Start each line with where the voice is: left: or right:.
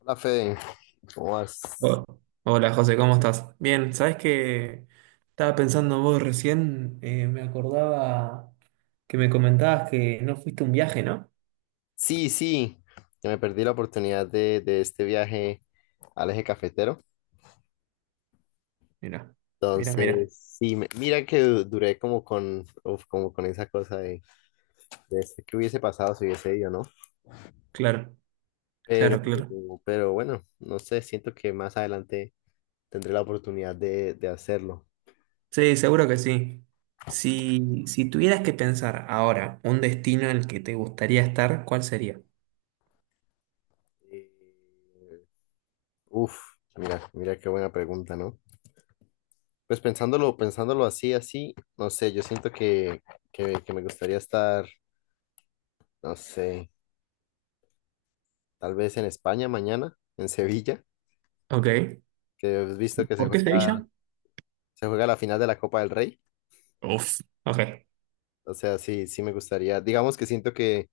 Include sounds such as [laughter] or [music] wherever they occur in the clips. left: Hola Fede, ¿cómo vas?
right: Ho- Hola José, ¿cómo estás? Bien, ¿sabés que estaba pensando vos recién? Me acordaba que me comentabas que no fuiste a un viaje, ¿no?
left: Sí, sí, que me perdí la oportunidad de este viaje al eje cafetero.
right: Mira, mira, mira.
left: Entonces, sí, mira que duré como con, uf, como con esa cosa de qué hubiese pasado si hubiese ido, ¿no?
right: Claro,
left: Pero,
right: claro, claro.
left: pero bueno, no sé, siento que más adelante tendré la oportunidad de hacerlo.
right: Sí, seguro que sí. Si tuvieras que pensar ahora un destino en el que te gustaría estar, ¿cuál sería?
left: Eh, uf, mira, mira qué buena pregunta, ¿no? Pues pensándolo, pensándolo así, así, no sé, yo siento que me gustaría estar. No sé, tal vez en España mañana, en Sevilla,
right: Ok.
left: que has visto que
right: ¿Por qué Sevilla?
left: se juega la final de la Copa del Rey.
right: Uf. Ok.
left: O sea, sí, sí me gustaría. Digamos que siento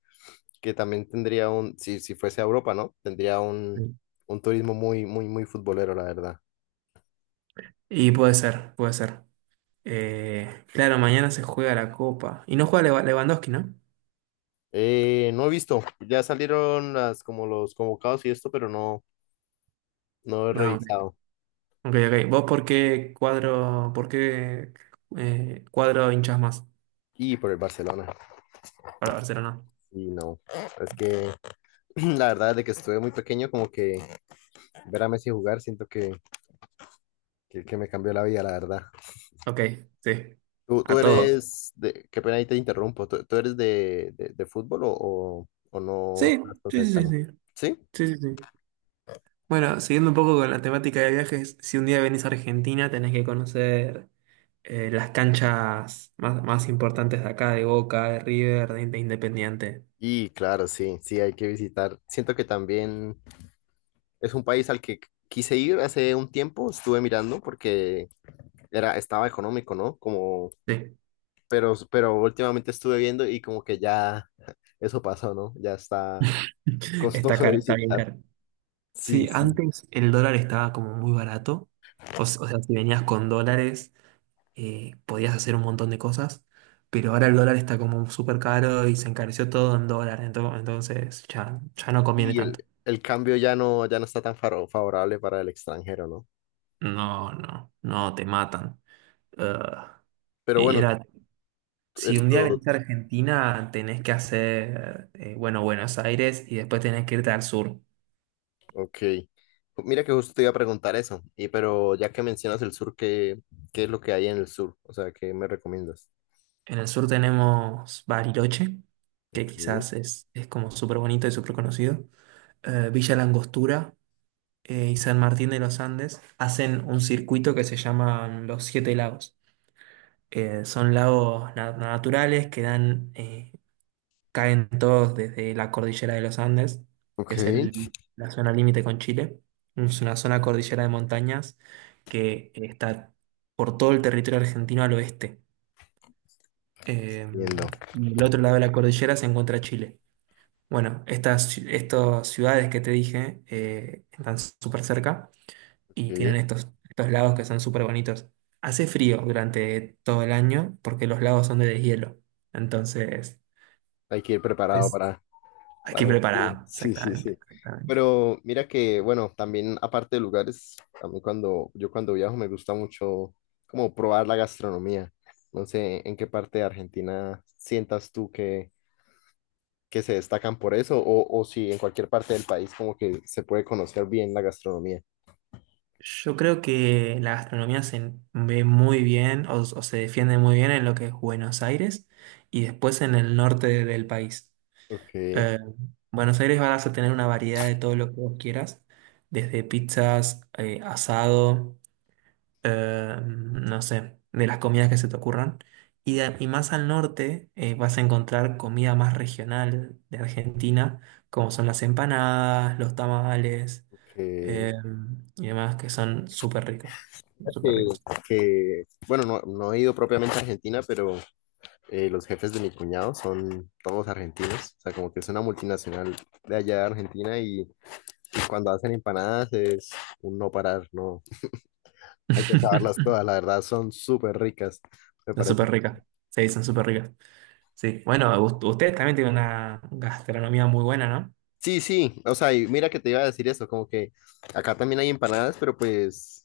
left: que también tendría un, si, si fuese a Europa, ¿no? Tendría un turismo muy, muy, muy futbolero, la verdad.
right: Y puede ser, puede ser. Claro, mañana se juega la Copa. Y no juega Lewandowski, ¿no?
left: No he visto, ya salieron las, como los convocados y esto, pero no, no he
right: No,
left: revisado.
right: ok, ok. ¿Vos por qué cuadro hinchas más
left: Y por el Barcelona,
right: para Barcelona?
left: y no. Es que [clears throat] la verdad, de que estuve muy pequeño, como que ver a Messi jugar, siento que me cambió la vida, la verdad.
right: Ok, sí.
left: ¿Tú
right: A todos.
left: eres de, qué pena ahí te interrumpo, ¿tú eres de fútbol o no
right: Sí,
left: estás tan
right: sí, sí,
left: cercano?
right: sí.
left: ¿Sí?
right: Sí, sí, sí, sí. Bueno, siguiendo un poco con la temática de viajes, si un día venís a Argentina tenés que conocer las canchas más, más importantes de acá, de Boca, de River, de Independiente.
left: Y claro, sí, sí, hay que visitar. Siento que también es un país al que quise ir hace un tiempo, estuve mirando porque era, estaba económico, ¿no? Como,
right: Sí,
left: pero últimamente estuve viendo y como que ya [laughs] eso pasó, ¿no? Ya está
right: [laughs] está
left: costoso de
right: caro, está bien
left: visitar.
right: caro.
left: Sí,
right: Sí,
left: sí.
right: antes el dólar estaba como muy barato. O sea, si venías con dólares podías hacer un montón de cosas, pero ahora el dólar está como súper caro y se encareció todo en dólar, entonces ya, ya no conviene
left: Y
right: tanto.
left: el cambio ya no, ya no está tan favorable para el extranjero, ¿no?
right: No, no, no, te matan. Ah,
left: Pero bueno,
right: era, si un día
left: esto,
right: venís a Argentina, tenés que hacer, bueno, Buenos Aires y después tenés que irte al sur.
left: ok. Mira que justo te iba a preguntar eso, y pero ya que mencionas el sur, ¿qué, qué es lo que hay en el sur? O sea, ¿qué me recomiendas?
right: En el sur tenemos Bariloche, que
left: Ok,
right: quizás es como súper bonito y súper conocido. Villa La Angostura, y San Martín de los Andes hacen un circuito que se llaman los Siete Lagos. Son lagos naturales que dan, caen todos desde la cordillera de los Andes, que es
left: ok,
right: la zona límite con Chile. Es una zona cordillera de montañas que está por todo el territorio argentino al oeste. Eh,
left: entiendo,
right: y del otro lado de la cordillera se encuentra Chile. Bueno, estas ciudades que te dije están súper cerca. Y
left: ok.
right: tienen estos, estos lagos que son súper bonitos. Hace frío durante todo el año porque los lagos son de deshielo. Entonces,
left: Hay que ir preparado
right: es, hay que ir
left: para... Sí, [laughs]
right: preparado,
left: sí, sí,
right: exactamente,
left: sí.
right: exactamente.
left: Pero mira que, bueno, también aparte de lugares, a mí cuando, yo cuando viajo me gusta mucho como probar la gastronomía. No sé en qué parte de Argentina sientas tú que se destacan por eso, o si en cualquier parte del país como que se puede conocer bien la gastronomía.
right: Yo creo que la gastronomía se ve muy bien o se defiende muy bien en lo que es Buenos Aires y después en el norte del país.
left: Ok,
right: Eh, Buenos Aires vas a tener una variedad de todo lo que vos quieras, desde pizzas, asado, no sé, de las comidas que se te ocurran. Y, y más al norte vas a encontrar comida más regional de Argentina, como son las empanadas, los tamales
left: ok.
right: eh, y demás, que son súper ricos. Súper
left: Que,
right: ricos.
left: que, bueno, no, no he ido propiamente a Argentina, pero los jefes de mi cuñado son todos argentinos, o sea, como que es una multinacional de allá de Argentina y cuando hacen empanadas es un no parar, no, hay que acabarlas
right: [laughs]
left: todas, la verdad son súper ricas. Me
right: Son
left: parece.
right: súper ricas. Sí, son súper ricas. Sí, bueno, ustedes también tienen una gastronomía muy buena, ¿no?
left: Sí, sí, o sea, y mira que te iba a decir eso, como que acá también hay empanadas, pero pues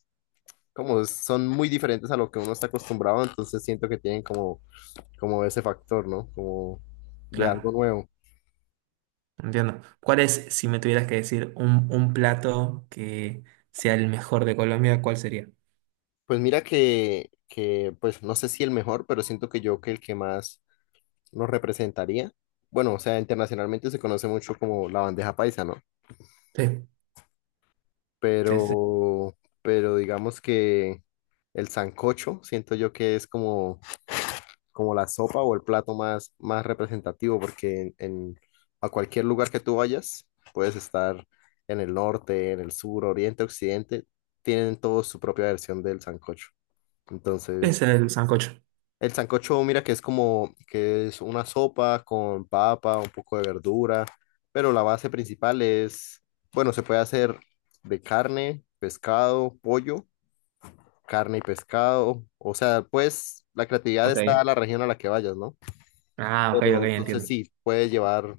left: como son muy diferentes a lo que uno está acostumbrado, entonces siento que tienen como, como ese factor, ¿no? Como de algo
right: Claro,
left: nuevo.
right: entiendo. ¿Cuál es, si me tuvieras que decir, un plato que sea el mejor de Colombia, cuál sería?
left: Pues mira que, pues no sé si el mejor, pero siento que yo que el que más nos representaría. Bueno, o sea, internacionalmente se conoce mucho como la bandeja paisa, ¿no?
right: Sí. Sí, sí.
left: Pero digamos que el sancocho, siento yo que es como como la sopa o el plato más, más representativo, porque en a cualquier lugar que tú vayas, puedes estar en el norte, en el sur, oriente, occidente, tienen todos su propia versión del sancocho. Entonces,
right: Es el sancocho.
left: el sancocho, mira que es como, que es una sopa con papa, un poco de verdura, pero la base principal es, bueno, se puede hacer de carne, pescado, pollo, carne y pescado, o sea, pues la creatividad está a
right: Ok.
left: la región a la que vayas, ¿no?
right: Ah, ok, ok,
left: Pero entonces
right: entiendo.
left: sí, puede llevar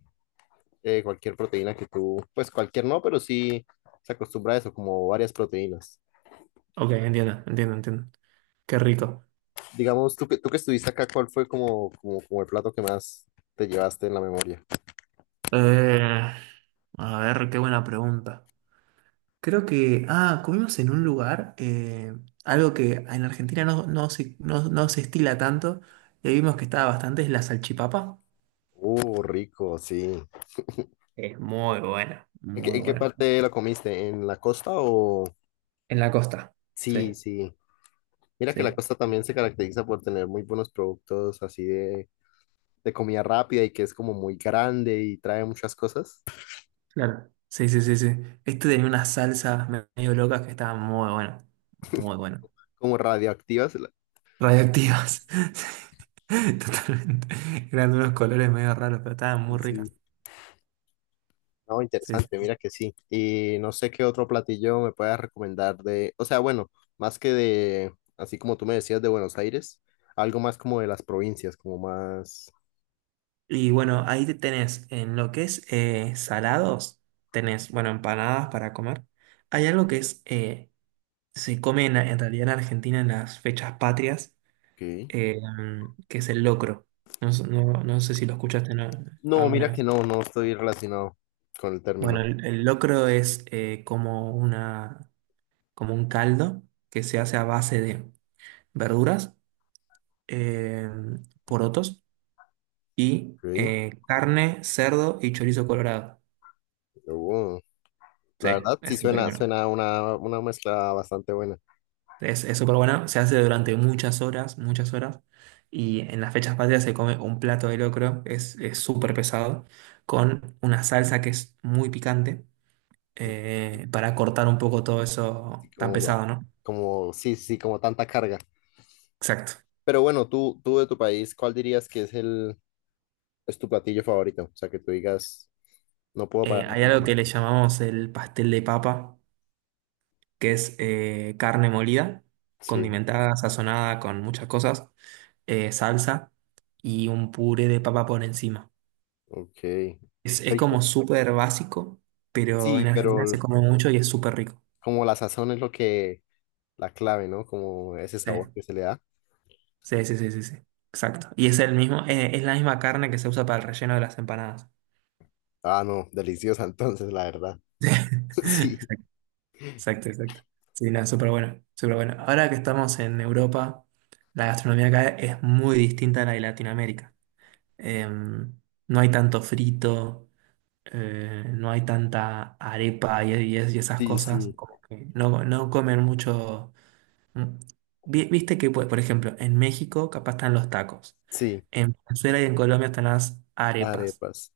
left: cualquier proteína que tú, pues cualquier no, pero sí se acostumbra a eso, como varias proteínas.
right: Ok, entiendo, entiendo, entiendo. Qué rico.
left: Digamos, tú que estuviste acá, ¿cuál fue como, como, como el plato que más te llevaste en la memoria?
right: Eh, a ver, qué buena pregunta. Creo que, ah, comimos en un lugar, algo que en Argentina no se estila tanto, y ahí vimos que estaba bastante, es la salchipapa.
left: Rico, sí.
right: Es muy buena, muy
left: En qué
right: buena.
left: parte lo comiste? ¿En la costa o...?
right: En la costa. Sí,
left: Sí, sí. Mira que la
right: sí.
left: costa también se caracteriza por tener muy buenos productos así de comida rápida y que es como muy grande y trae muchas cosas
right: Claro. Sí, sí, sí, sí. Este tenía unas salsas medio locas que estaban muy buenas. Muy buenas.
left: como radioactivas.
right: Radioactivas. [laughs] Sí, totalmente. Eran unos colores medio raros, pero estaban muy
left: Sí.
right: ricas.
left: No,
right: Sí,
left: interesante,
right: sí.
left: mira que sí. Y no sé qué otro platillo me puedas recomendar de, o sea, bueno, más que de, así como tú me decías, de Buenos Aires, algo más como de las provincias, como más...
right: Y bueno, ahí te tenés, en lo que es salados, tenés, bueno, empanadas para comer. Hay algo que es, se come en realidad en Argentina en las fechas patrias,
left: Ok.
right: eh, que es el locro. No, sé no- no sé si lo escuchaste, ¿no?
left: No,
right: Alguna
left: mira que
right: vez.
left: no, no estoy relacionado con el
right: Bueno,
left: término.
right: el locro es como una, como un caldo que se hace a base de verduras, eh, porotos y
left: Ok,
right: carne, cerdo y chorizo colorado.
left: oh,
right: Sí,
left: la verdad sí
right: es súper
left: suena,
right: bueno.
left: suena una mezcla bastante buena.
right: Es súper bueno, se hace durante muchas horas, muchas horas. Y en las fechas patrias se come un plato de locro, es súper pesado, con una salsa que es muy picante, para cortar un poco todo
left: Así
right: eso tan
left: como,
right: pesado, ¿no?
left: como, sí, sí, como tanta carga.
right: Exacto.
left: Pero bueno, tú de tu país, ¿cuál dirías que es el, es tu platillo favorito? O sea, que tú digas, no puedo parar de
right: Hay algo
left: comer.
right: que le llamamos el pastel de papa, que es carne molida,
left: Sí,
right: condimentada, sazonada con muchas cosas, salsa y un puré de papa por encima.
left: ok.
right: Es
left: Rico.
right: como súper básico, pero
left: Sí,
right: en Argentina
left: pero
right: se come mucho y es súper rico.
left: como la sazón es lo que, la clave, ¿no? Como ese
right: Sí,
left: sabor que se le da.
right: sí, sí, sí, sí, sí. Exacto. Y es el mismo, es la misma carne que se usa para el relleno de las empanadas.
left: Ah, no, deliciosa [laughs] entonces, la verdad.
right: [laughs]
left: [laughs]
right: Exacto, exacto, exacto. Sí, no, súper bueno, súper bueno. Ahora que estamos en Europa, la gastronomía acá es muy distinta a la de Latinoamérica. em, no hay tanto frito, no hay tanta arepa y, y esas
left: Sí, sí,
right: cosas,
left: sí,
right: como que no, no comen mucho. Mm. Viste que, pues, por ejemplo, en México capaz están los tacos,
left: sí,
right: en Venezuela y en Colombia están las arepas,
left: arepas.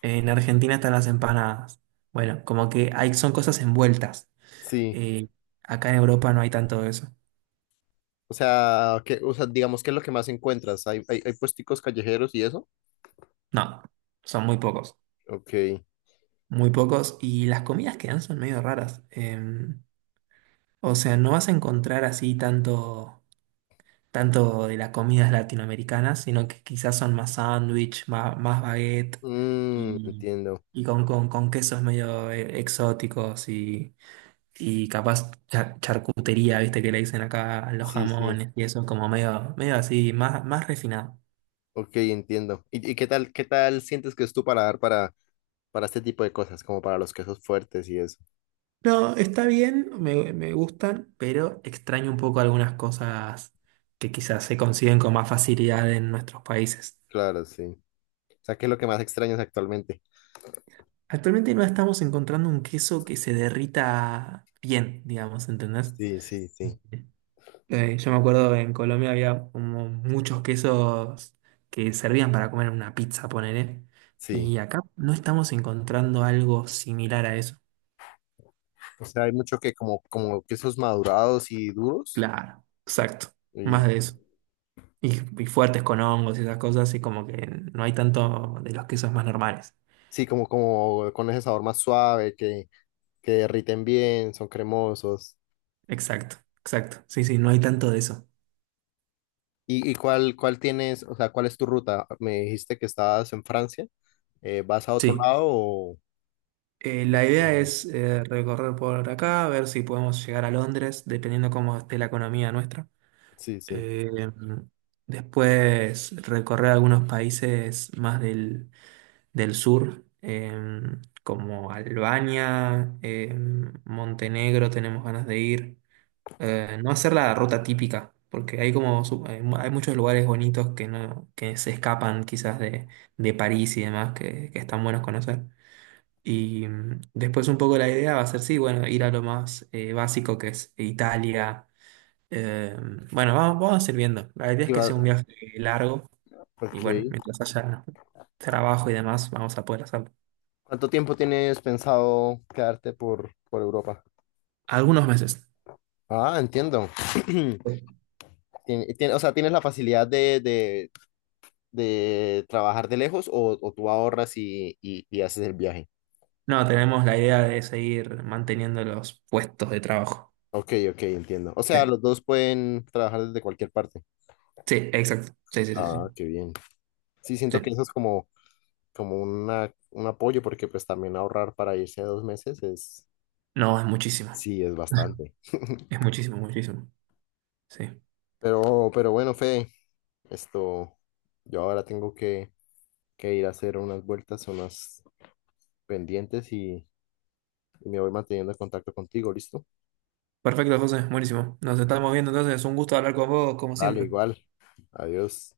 right: en Argentina están las empanadas. Bueno, como que hay, son cosas envueltas.
left: Sí,
right: Eh, Acá en Europa no hay tanto de eso.
left: o sea, que, o sea, digamos que es lo que más encuentras. Hay puesticos callejeros y eso.
right: No, son muy pocos.
left: Ok.
right: Muy pocos, y las comidas que dan son medio raras. O sea, no vas a encontrar así tanto, tanto de las comidas latinoamericanas, sino que quizás son más sándwich, más, más baguette
left: Mm,
right: y,
left: entiendo.
right: y con quesos medio exóticos y capaz charcutería, viste que le dicen acá a los
left: Sí, sí.
right: jamones y eso, como medio, medio así, más, más refinado.
left: Ok, entiendo. Y qué tal sientes que es tu paladar para este tipo de cosas, como para los quesos fuertes y eso?
right: No, está bien, me gustan, pero extraño un poco algunas cosas que quizás se consiguen con más facilidad en nuestros países.
left: Claro, sí. O sea, ¿qué es lo que más extrañas actualmente?
right: Actualmente no estamos encontrando un queso que se derrita bien, digamos, ¿entendés?
left: Sí, sí, sí,
right: Yo me acuerdo en Colombia había como muchos quesos que servían para comer en una pizza, ponele.
left: sí.
right: Y acá no estamos encontrando algo similar a eso.
left: O sea, hay mucho que como, como quesos madurados y duros.
right: Claro, exacto.
left: Y
right: Más de eso. Y fuertes con hongos y esas cosas, y como que no hay tanto de los quesos más normales.
left: sí, como, como con ese sabor más suave, que derriten bien, son cremosos.
right: Exacto, exacto. Sí, sí, no hay tanto de eso.
left: Y cuál, cuál tienes, o sea, cuál es tu ruta? Me dijiste que estabas en Francia. ¿Vas a otro
right: Sí.
left: lado o...?
right: La idea es recorrer por acá, ver si podemos llegar a Londres, dependiendo cómo esté la economía nuestra.
left: Sí, sí.
right: Eh, Después recorrer algunos países más del, del sur, como Albania, Montenegro, tenemos ganas de ir. No hacer la ruta típica, porque hay como hay, hay muchos lugares bonitos que no, que se escapan quizás de París y demás, que están buenos conocer. Y mm, después un poco la idea va a ser, sí, bueno, ir a lo más básico que es Italia. Eh, bueno, vamos, vamos a ir viendo. La idea
left: Y
right: es que sea un viaje largo y
left: ok.
right: bueno, mientras haya trabajo y demás, vamos a poder hacerlo.
left: ¿Cuánto tiempo tienes pensado quedarte por Europa?
right: Algunos meses.
left: Ah, entiendo. [clears throat] O sea, tienes la facilidad de trabajar de lejos o tú ahorras y haces el viaje.
right: No, tenemos la idea de seguir manteniendo los puestos de trabajo.
left: Ok, ok, entiendo. O
right: Sí,
left: sea, los dos pueden trabajar desde cualquier parte.
right: sí, exacto. Sí, sí, sí, sí.
left: Ah, qué bien. Sí,
right: Sí.
left: siento que eso es como, como una, un apoyo porque pues también ahorrar para irse a 2 meses es,
right: No, es muchísimo.
left: sí, es
right: [laughs]
left: bastante.
right: Es muchísimo, muchísimo. Sí.
left: Pero bueno, Fede, esto, yo ahora tengo que ir a hacer unas vueltas, unas pendientes y me voy manteniendo en contacto contigo, ¿listo?
right: Perfecto, José. Buenísimo. Nos estamos viendo entonces. Un gusto hablar con vos, como
left: Dale,
right: siempre.
left: igual. Adiós.